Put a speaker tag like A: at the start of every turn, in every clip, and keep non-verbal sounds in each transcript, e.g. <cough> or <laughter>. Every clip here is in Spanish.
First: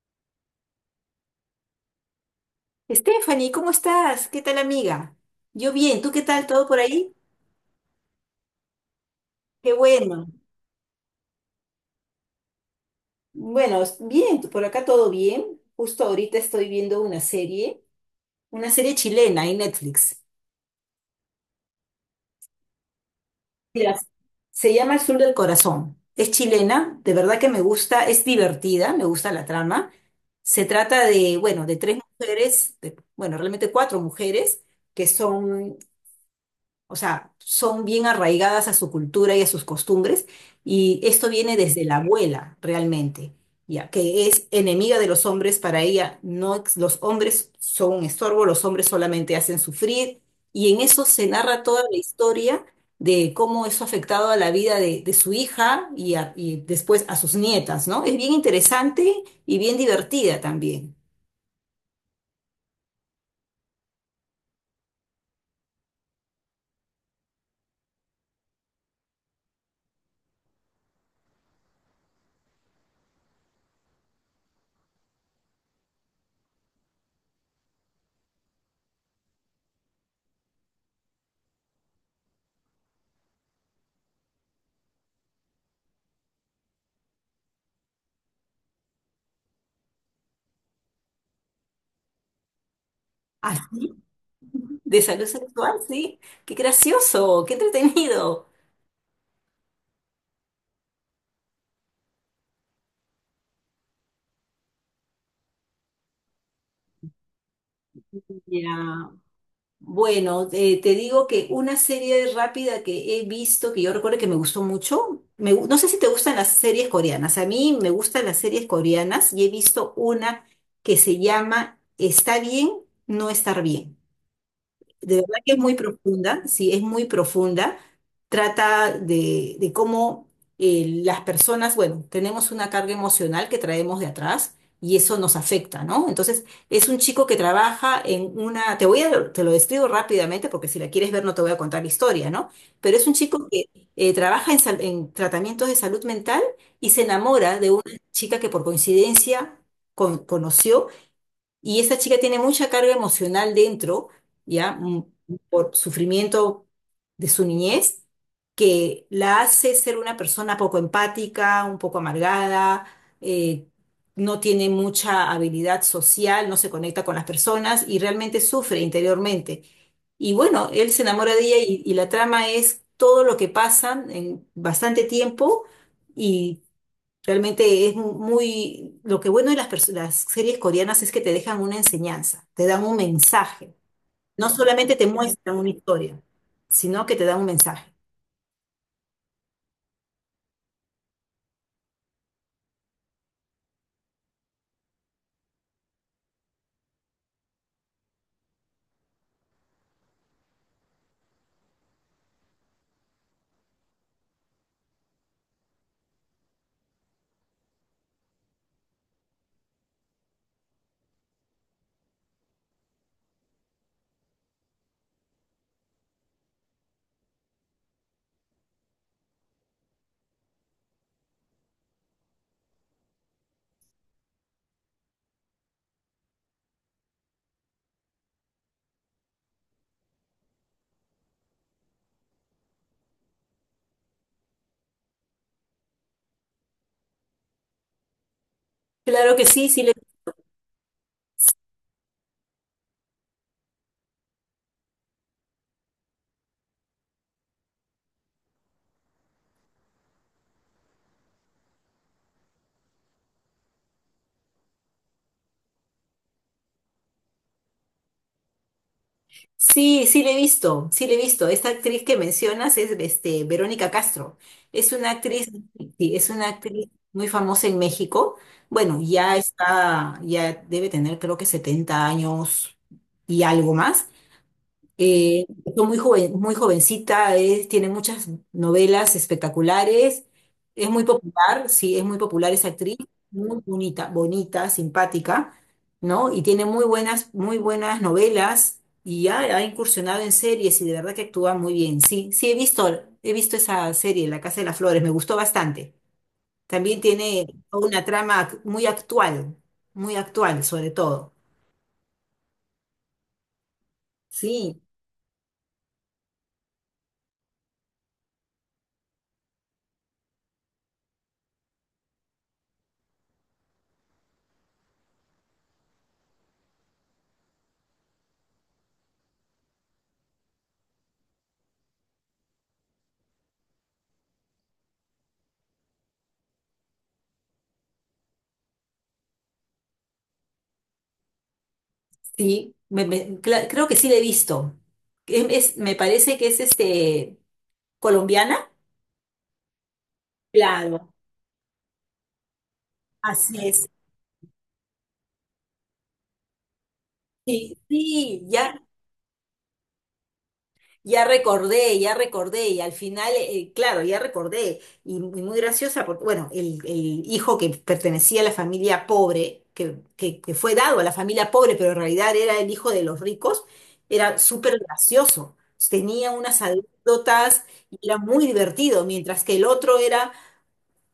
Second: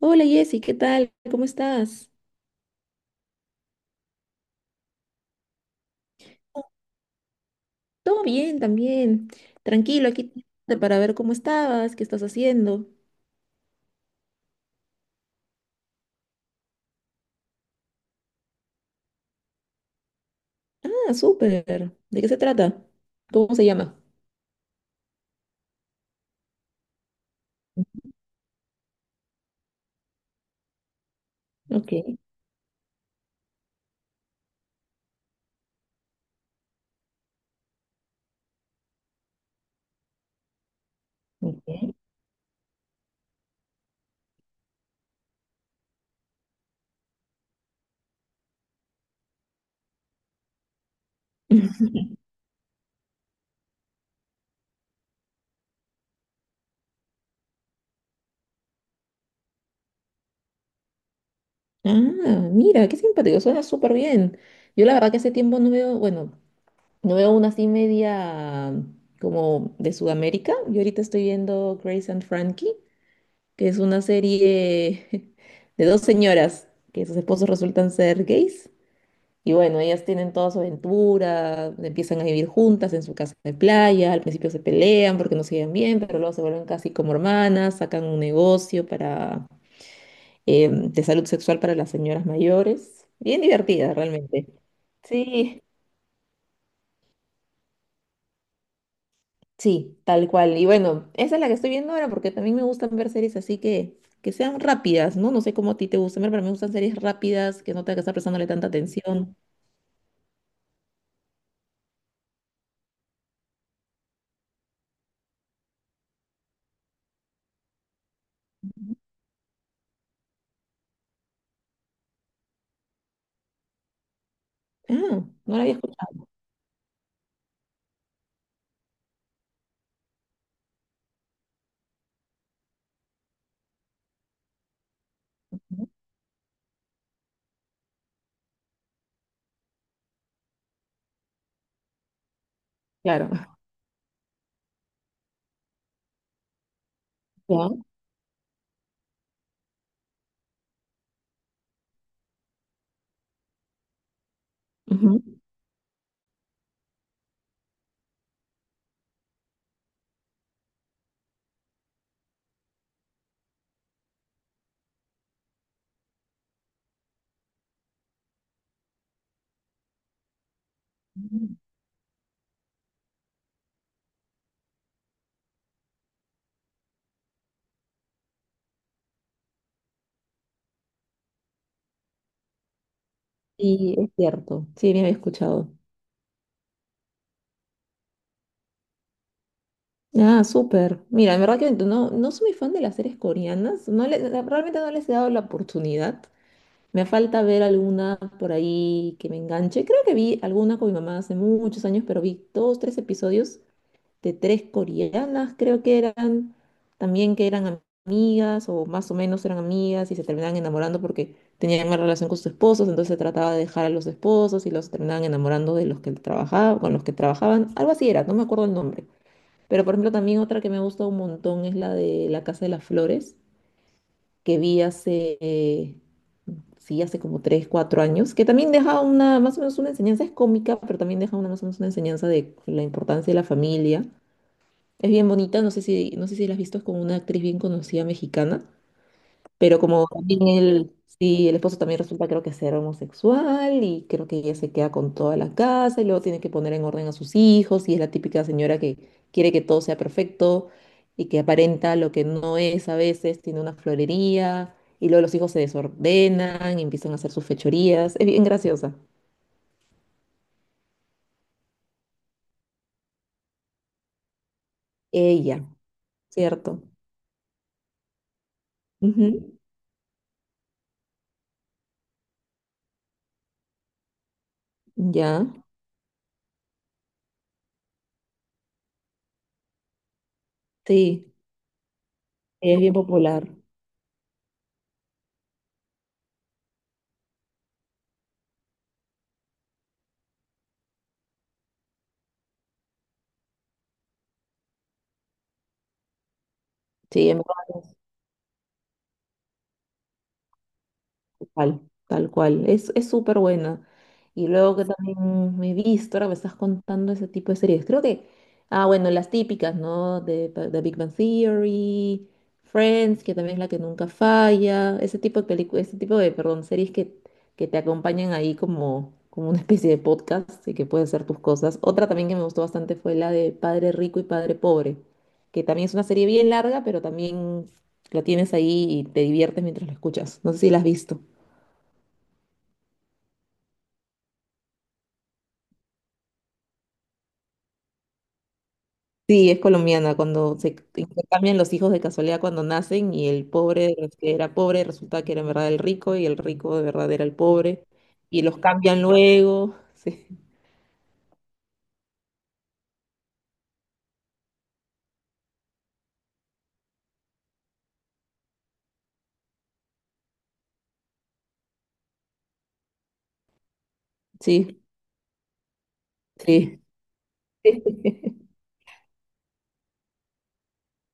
A: Hola Jessy, ¿qué tal? ¿Cómo estás?
B: Stephanie, ¿cómo estás? ¿Qué tal, amiga? Yo bien, ¿tú qué tal? ¿Todo por ahí?
A: Todo bien también.
B: Qué
A: Tranquilo,
B: bueno.
A: aquí para ver cómo estabas, qué estás haciendo.
B: Bueno, bien, por acá todo bien. Justo ahorita estoy viendo una serie chilena en Netflix.
A: Ah, súper. ¿De qué se trata? ¿Cómo se llama?
B: Mira, se llama El Sur del Corazón. Es chilena, de verdad que me gusta, es divertida, me gusta la trama. Se trata de, bueno, de
A: Ok,
B: tres mujeres, bueno, realmente cuatro mujeres que son. O sea, son bien arraigadas a su cultura y a sus costumbres, y esto viene desde
A: ok.
B: la abuela realmente, ya que es enemiga de los hombres para ella. No, los hombres son un estorbo, los hombres solamente hacen sufrir, y en eso se narra toda la historia de cómo eso ha afectado a la vida de su hija y, y después a sus nietas, ¿no? Es bien interesante y bien divertida también.
A: Ah, mira, qué simpático, suena súper bien. Yo la verdad que hace tiempo no veo, bueno, no veo una así media como de Sudamérica. Yo ahorita estoy viendo Grace and Frankie, que es una serie <laughs> de dos señoras que sus esposos resultan ser gays. Y bueno, ellas tienen toda su aventura, empiezan a vivir juntas en su casa de playa, al principio se pelean porque no se llevan bien, pero luego se vuelven casi como hermanas, sacan un negocio para, de salud sexual para las señoras mayores. Bien
B: Así,
A: divertida realmente.
B: <laughs> de salud
A: Sí,
B: sexual, sí. Qué gracioso, qué entretenido.
A: sí, tal cual. Y bueno, esa es la que estoy viendo ahora porque también me gustan ver series así que sean rápidas, ¿no? No sé cómo a ti te gustan ver, pero me gustan series rápidas, que no tenga que estar prestándole tanta
B: Ya.
A: atención.
B: Bueno, te digo que una serie rápida que he visto, que yo recuerdo que me gustó mucho, no sé si te gustan las series coreanas, a mí me gustan las series coreanas y he visto una que se llama Está bien, no estar bien.
A: Ah,
B: De verdad que
A: no
B: es
A: la había
B: muy
A: escuchado.
B: profunda, sí, es muy profunda. Trata de cómo las personas, bueno, tenemos una carga emocional que traemos de atrás y eso nos afecta,
A: ¿No?
B: ¿no? Entonces, es un chico que trabaja en una, te lo describo rápidamente porque si la quieres ver no te voy a contar la historia, ¿no? Pero es un chico
A: Claro.
B: que trabaja en, en tratamientos de salud mental y se enamora de una
A: Ya.
B: chica que por coincidencia conoció y esa chica tiene mucha carga emocional dentro, ¿ya? Mm.
A: Ujú.
B: Por sufrimiento de su niñez, que la hace ser una persona poco empática, un poco amargada, eh, no tiene mucha habilidad social, no se conecta con las personas y realmente sufre interiormente. Y bueno, él se enamora de ella y la trama es todo lo que pasan en bastante tiempo y. Realmente es muy... Lo que bueno de las, las series coreanas es que te dejan una enseñanza, te dan un mensaje.
A: Sí, es
B: No
A: cierto. Sí,
B: solamente
A: me
B: te
A: había
B: muestran
A: escuchado.
B: una historia, sino que te dan un mensaje.
A: Ah, súper. Mira, en verdad que no, no soy muy fan de las series coreanas. Realmente no les he dado la oportunidad. Me falta ver alguna por ahí que me enganche. Creo que vi alguna con mi mamá hace muchos años, pero vi dos, tres episodios de tres coreanas, creo que eran, también que eran amigas o más o menos eran amigas y se terminaban enamorando porque tenían una relación con sus esposos, entonces se trataba de dejar a los esposos y los terminaban enamorando de los que trabajaba, con los que trabajaban, algo así era, no me acuerdo el nombre. Pero por ejemplo también otra que me gusta un montón es la de La Casa de las Flores, que vi hace, sí, hace como 3 4 años, que también deja una, más o menos una enseñanza, es cómica, pero también deja una, más o menos una enseñanza de la importancia de la familia, es bien bonita, no sé si, no sé si la has visto, es con una actriz bien conocida mexicana,
B: Claro que
A: pero como también él, sí, el esposo también resulta creo que ser homosexual y creo que ella se queda con toda la casa y luego tiene que poner en orden a sus hijos y es la típica señora que quiere que todo sea perfecto y que aparenta lo que no es a veces, tiene una florería y luego los hijos se desordenan y empiezan a hacer sus fechorías, es bien graciosa.
B: sí, sí le he visto, sí le he visto. Esta actriz que mencionas es este, Verónica Castro. Es una actriz,
A: Ella,
B: sí, es una
A: ¿cierto?
B: actriz muy famosa en México. Bueno,
A: Ujú.
B: ya está, ya debe tener creo que 70 años y algo más. Eh,
A: Ya,
B: fue muy joven, muy jovencita, tiene muchas novelas espectaculares, es muy
A: sí,
B: popular, sí, es muy popular esa
A: es bien
B: actriz,
A: popular.
B: muy bonita, bonita, simpática, ¿no? Y tiene muy buenas novelas y ya ha incursionado en series y de verdad que actúa muy bien. Sí, sí, he visto esa serie, La Casa de las Flores, me gustó bastante. También
A: Sí, en
B: tiene
A: verdad.
B: una trama muy actual sobre todo.
A: Tal, tal cual. Es súper buena. Y luego
B: Sí.
A: que también me he visto, ahora me estás contando ese tipo de series. Creo que, ah, bueno, las típicas, ¿no? De Big Bang Theory, Friends, que también es la que nunca falla. Ese tipo de películas, ese tipo de, perdón, series que te acompañan ahí como, como una especie de podcast y que puedes hacer tus cosas. Otra también que me gustó bastante fue la de Padre Rico y Padre Pobre, que también es una serie bien larga, pero también lo tienes ahí y te diviertes mientras lo escuchas. No sé si la has visto.
B: Sí, creo que sí la he visto. Es- me parece que es este colombiana.
A: Sí, es colombiana, cuando se
B: Claro,
A: intercambian los hijos de casualidad cuando nacen y el
B: así es.
A: pobre que era pobre resulta que era en verdad el rico y el rico de verdad era el
B: Sí,
A: pobre
B: sí,
A: y los
B: ya,
A: cambian luego. <laughs>
B: ya recordé, y al final, claro, ya recordé, y, muy muy graciosa, porque, bueno, el hijo que pertenecía a la familia pobre, que fue dado a la familia pobre, pero en realidad era el hijo de los ricos, era súper
A: Sí,
B: gracioso, tenía unas
A: sí,
B: anécdotas
A: sí.
B: y era muy
A: <laughs>
B: divertido, mientras que el otro era.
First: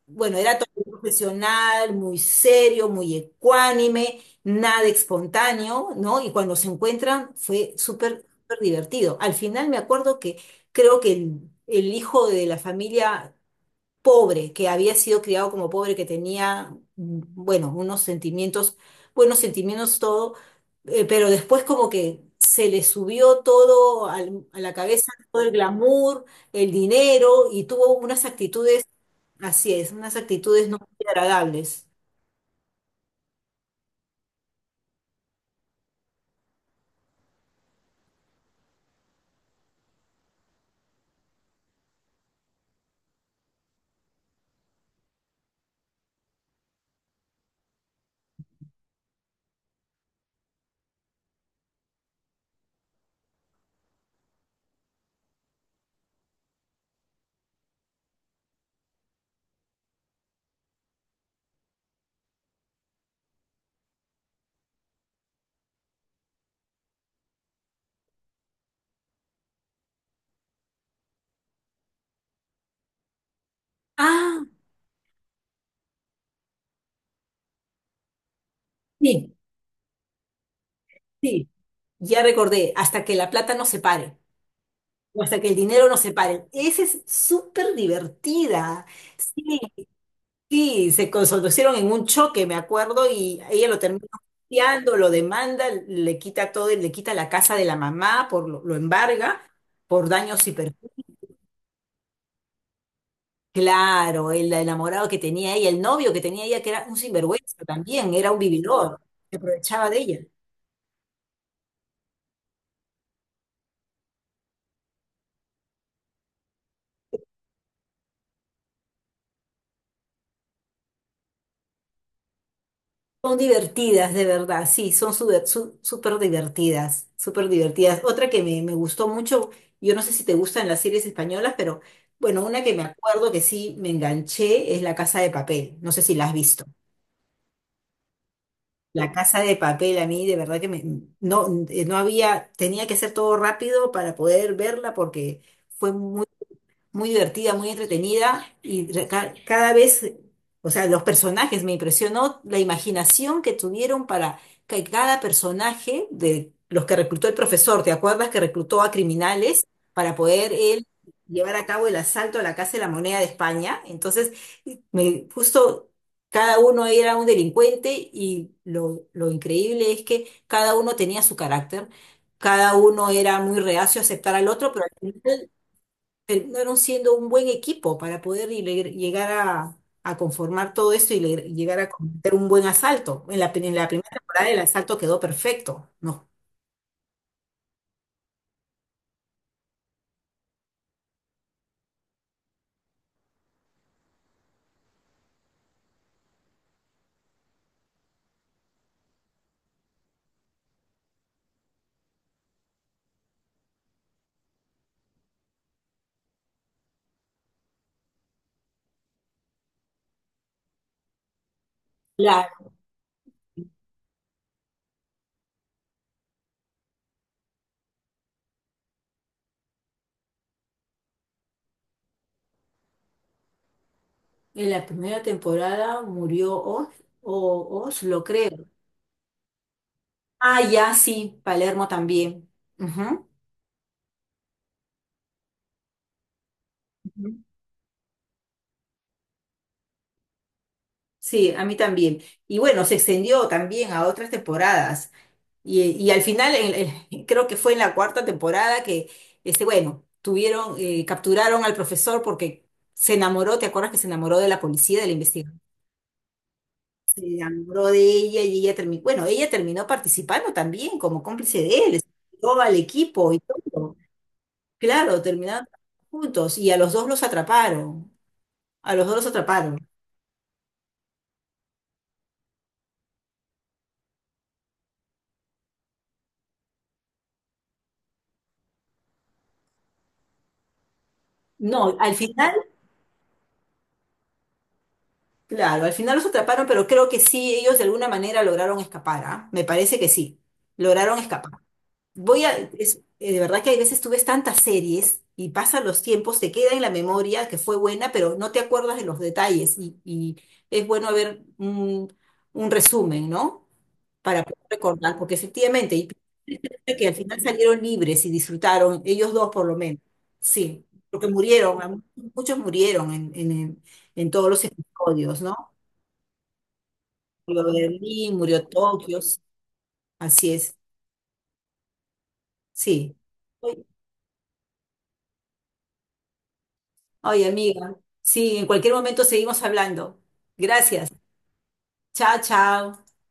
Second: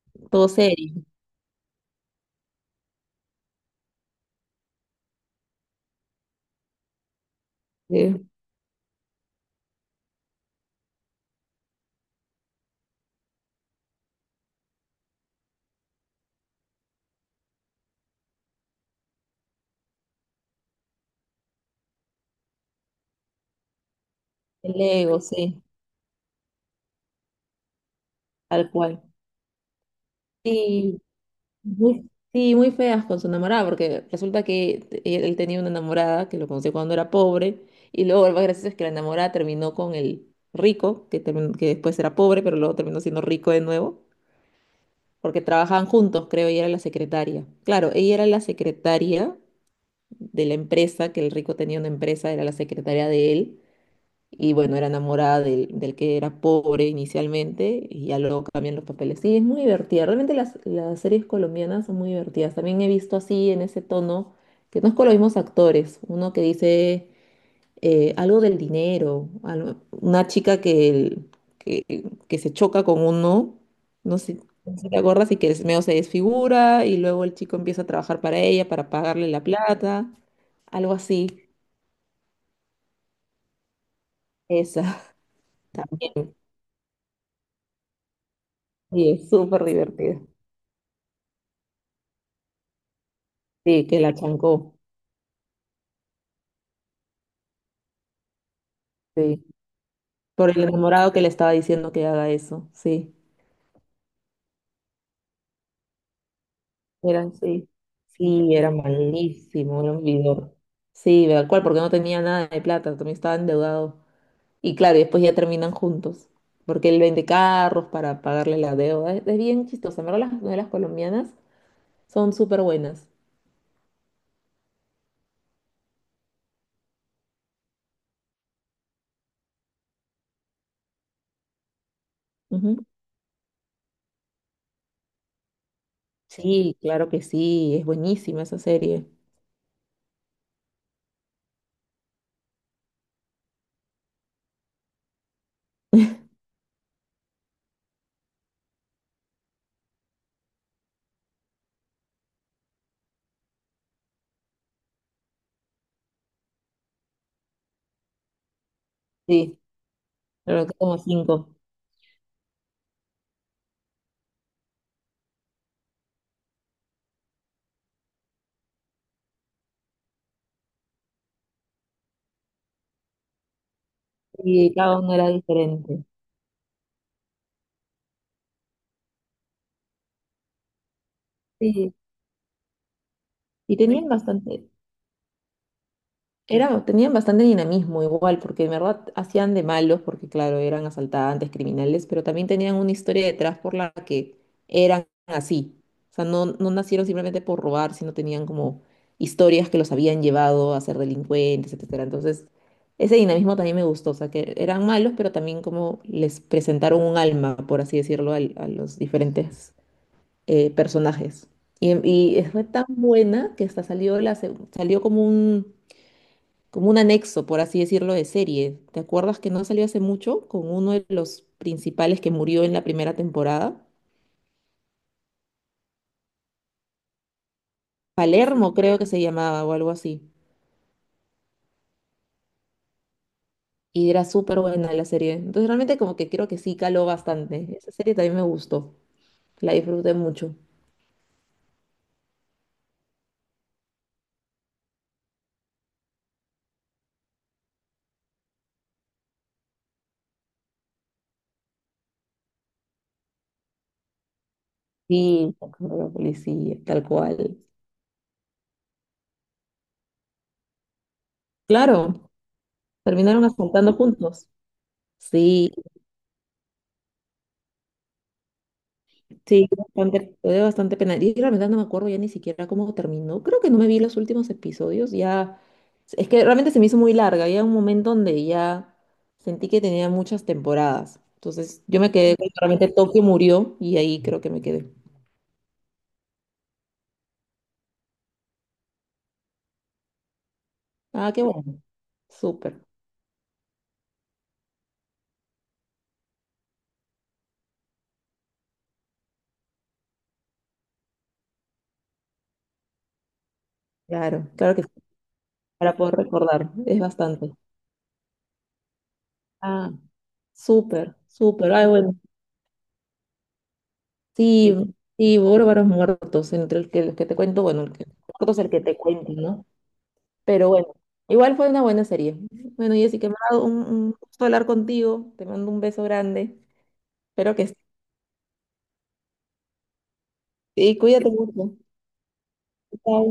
B: Bueno,
A: Todo
B: era todo un
A: serio.
B: profesional, muy serio, muy ecuánime, nada espontáneo, ¿no? Y cuando se encuentran fue súper,
A: Sí.
B: súper divertido. Al final me acuerdo que creo que el hijo de la familia pobre, que había sido criado como pobre, que tenía, mm, bueno, unos sentimientos, buenos sentimientos todo, pero después como que se le subió todo a la
A: El
B: cabeza,
A: ego,
B: todo el
A: sí,
B: glamour, el dinero y tuvo unas
A: tal
B: actitudes.
A: cual.
B: Así es, unas actitudes no
A: Sí,
B: muy agradables.
A: muy- sí, muy feas con su enamorada, porque resulta que él tenía una enamorada que lo conoció cuando era pobre, y luego lo más gracioso es que la enamorada terminó con el rico, que después era pobre, pero luego terminó siendo rico de nuevo, porque trabajaban juntos, creo, y era la secretaria. Claro, ella era la secretaria de la empresa, que el rico tenía una empresa, era la secretaria de él, y bueno, era enamorada del, del que era pobre inicialmente y ya luego cambian los papeles. Sí, es muy divertida. Realmente las series colombianas son muy divertidas. También he visto así en ese tono, que no es con los mismos actores. Uno que dice algo del dinero, una chica que, que se choca con uno, no sé,
B: Ah,
A: no sé si te acuerdas, y que medio se desfigura y luego el chico empieza a trabajar para ella, para pagarle
B: sí,
A: la plata, algo
B: sí.
A: así.
B: Ya recordé, hasta que la plata nos separe
A: Esa
B: o hasta que el
A: <laughs>
B: dinero nos
A: también.
B: separe. Esa es súper divertida.
A: Sí, es
B: Sí,
A: súper divertida.
B: sí, se conocieron en un choque, me acuerdo, y ella lo
A: Sí, que
B: termina
A: la chancó,
B: hostiando, lo demanda, le quita todo, le quita la casa de la mamá, lo embarga
A: sí.
B: por daños
A: Por
B: y
A: el
B: perjuicios.
A: enamorado que le estaba diciendo que haga eso, sí.
B: Claro, el enamorado que tenía ella, el novio que tenía ella, que era un
A: Era,
B: sinvergüenza
A: sí.
B: también, era un
A: Sí, era
B: vividor, se
A: malísimo,
B: aprovechaba
A: era
B: de
A: un
B: ella.
A: vividor. Sí, ¿verdad? ¿Cuál? Porque no tenía nada de plata, también estaba endeudado. Y claro, y después ya terminan juntos, porque él vende carros para pagarle la deuda. Es bien chistoso, en verdad las novelas colombianas son súper buenas.
B: Son divertidas, de verdad, sí, son súper divertidas, súper divertidas. Otra que me gustó mucho, yo no sé si te gustan las series españolas, pero bueno, una que
A: Ujú.
B: me acuerdo que sí me enganché es La Casa de Papel, no sé si la has visto.
A: Sí, claro que sí, es buenísima esa serie.
B: La Casa de Papel a mí de verdad que me, no, no había, tenía que hacer todo rápido para poder verla porque fue muy muy divertida, muy entretenida y cada vez, o sea, los personajes me impresionó la imaginación que tuvieron para que cada personaje de los que reclutó el profesor, ¿te acuerdas que reclutó a
A: Sí,
B: criminales para poder
A: pero
B: él
A: como cinco.
B: llevar a cabo el asalto a la Casa de la Moneda de España? Entonces, me justo cada uno era un delincuente lo increíble es que cada uno tenía su carácter. Cada uno era muy reacio a aceptar al otro,
A: Y
B: pero
A: cada
B: al
A: uno era
B: final
A: diferente.
B: terminaron siendo un buen equipo para poder llegar a conformar todo esto llegar a
A: Sí,
B: cometer un buen asalto. En
A: y
B: la
A: tenían
B: primera temporada el
A: bastante.
B: asalto quedó perfecto, ¿no?
A: Era, tenían bastante dinamismo igual, porque de verdad hacían de malos, porque claro, eran asaltantes, criminales, pero también tenían una historia detrás por la que eran así. O sea, no, no nacieron simplemente por robar, sino tenían como historias que los habían llevado a ser delincuentes, etcétera. Entonces, ese dinamismo también me gustó, o sea, que eran malos, pero también como les presentaron un alma, por así decirlo, a los diferentes personajes. Y, y fue
B: Claro,
A: tan buena que hasta salió, salió como un, como un anexo, por así decirlo, de serie. ¿Te acuerdas que no salió hace mucho con uno de los principales que murió en la primera temporada?
B: en la primera temporada murió Oz, o Oz, lo creo.
A: Palermo creo que se llamaba o algo así.
B: Ah, ya, sí, Palermo también. Ujú,
A: Y era súper buena la serie. Entonces realmente como que creo que sí caló
B: ujú.
A: bastante. Esa serie también me gustó. La disfruté mucho.
B: Sí, a mí también. Y bueno, se extendió también a otras temporadas. Y al final, <laughs> creo que fue en la cuarta temporada que, este, bueno, tuvieron, capturaron al profesor porque se enamoró, ¿te acuerdas que se enamoró de la policía, de la
A: Sí,
B: investigación?
A: como la policía, tal
B: Se
A: cual.
B: enamoró de ella y ella terminó, bueno, ella terminó participando también como cómplice de él,
A: Claro,
B: todo al equipo y
A: terminaron asaltando
B: todo.
A: juntos.
B: Claro, terminaron
A: Sí.
B: juntos y a los dos los atraparon, a los dos los
A: Sí,
B: atraparon.
A: bastante, lo bastante penal. Y realmente no me acuerdo ya ni siquiera cómo terminó. Creo que no me vi los últimos episodios. Ya, es que realmente se me hizo muy larga. Había un momento donde ya sentí que tenía muchas temporadas. Entonces
B: No,
A: yo me
B: al
A: quedé cuando
B: final,
A: realmente Tokio murió y ahí creo que me quedé.
B: claro, al final los atraparon, pero creo que sí, ellos de alguna manera lograron escapar, ¿ah? Me parece que sí, lograron
A: Ah, qué
B: escapar.
A: bueno.
B: Voy a,
A: Súper.
B: es, de verdad que hay veces tú ves tantas series y pasan los tiempos, te queda en la memoria que fue buena, pero no te acuerdas de los detalles y es bueno ver un resumen, ¿no? Para
A: Claro,
B: poder
A: claro que sí.
B: recordar, porque efectivamente,
A: Para
B: y
A: poder recordar.
B: piensa
A: Es
B: que al final
A: bastante.
B: salieron libres y disfrutaron, ellos dos por lo
A: Ah,
B: menos, sí,
A: súper,
B: porque
A: súper.
B: murieron,
A: Ay, bueno.
B: muchos murieron en todos los
A: Sí, sí,
B: episodios, ¿no?
A: bárbaros muertos. Entre el que, los que te cuento,
B: Murió
A: bueno, el que
B: Berlín,
A: muertos
B: murió
A: el que te
B: Tokio,
A: cuento, ¿no?
B: así
A: Pero
B: es,
A: bueno, igual fue una buena serie. Bueno,
B: sí.
A: Jessica, me ha dado un gusto hablar contigo. Te mando un beso grande.
B: Ay,
A: Espero que sí.
B: amiga. Sí, en cualquier momento seguimos hablando.
A: Y
B: Gracias.
A: cuídate mucho.
B: Chao, chao.
A: Chao.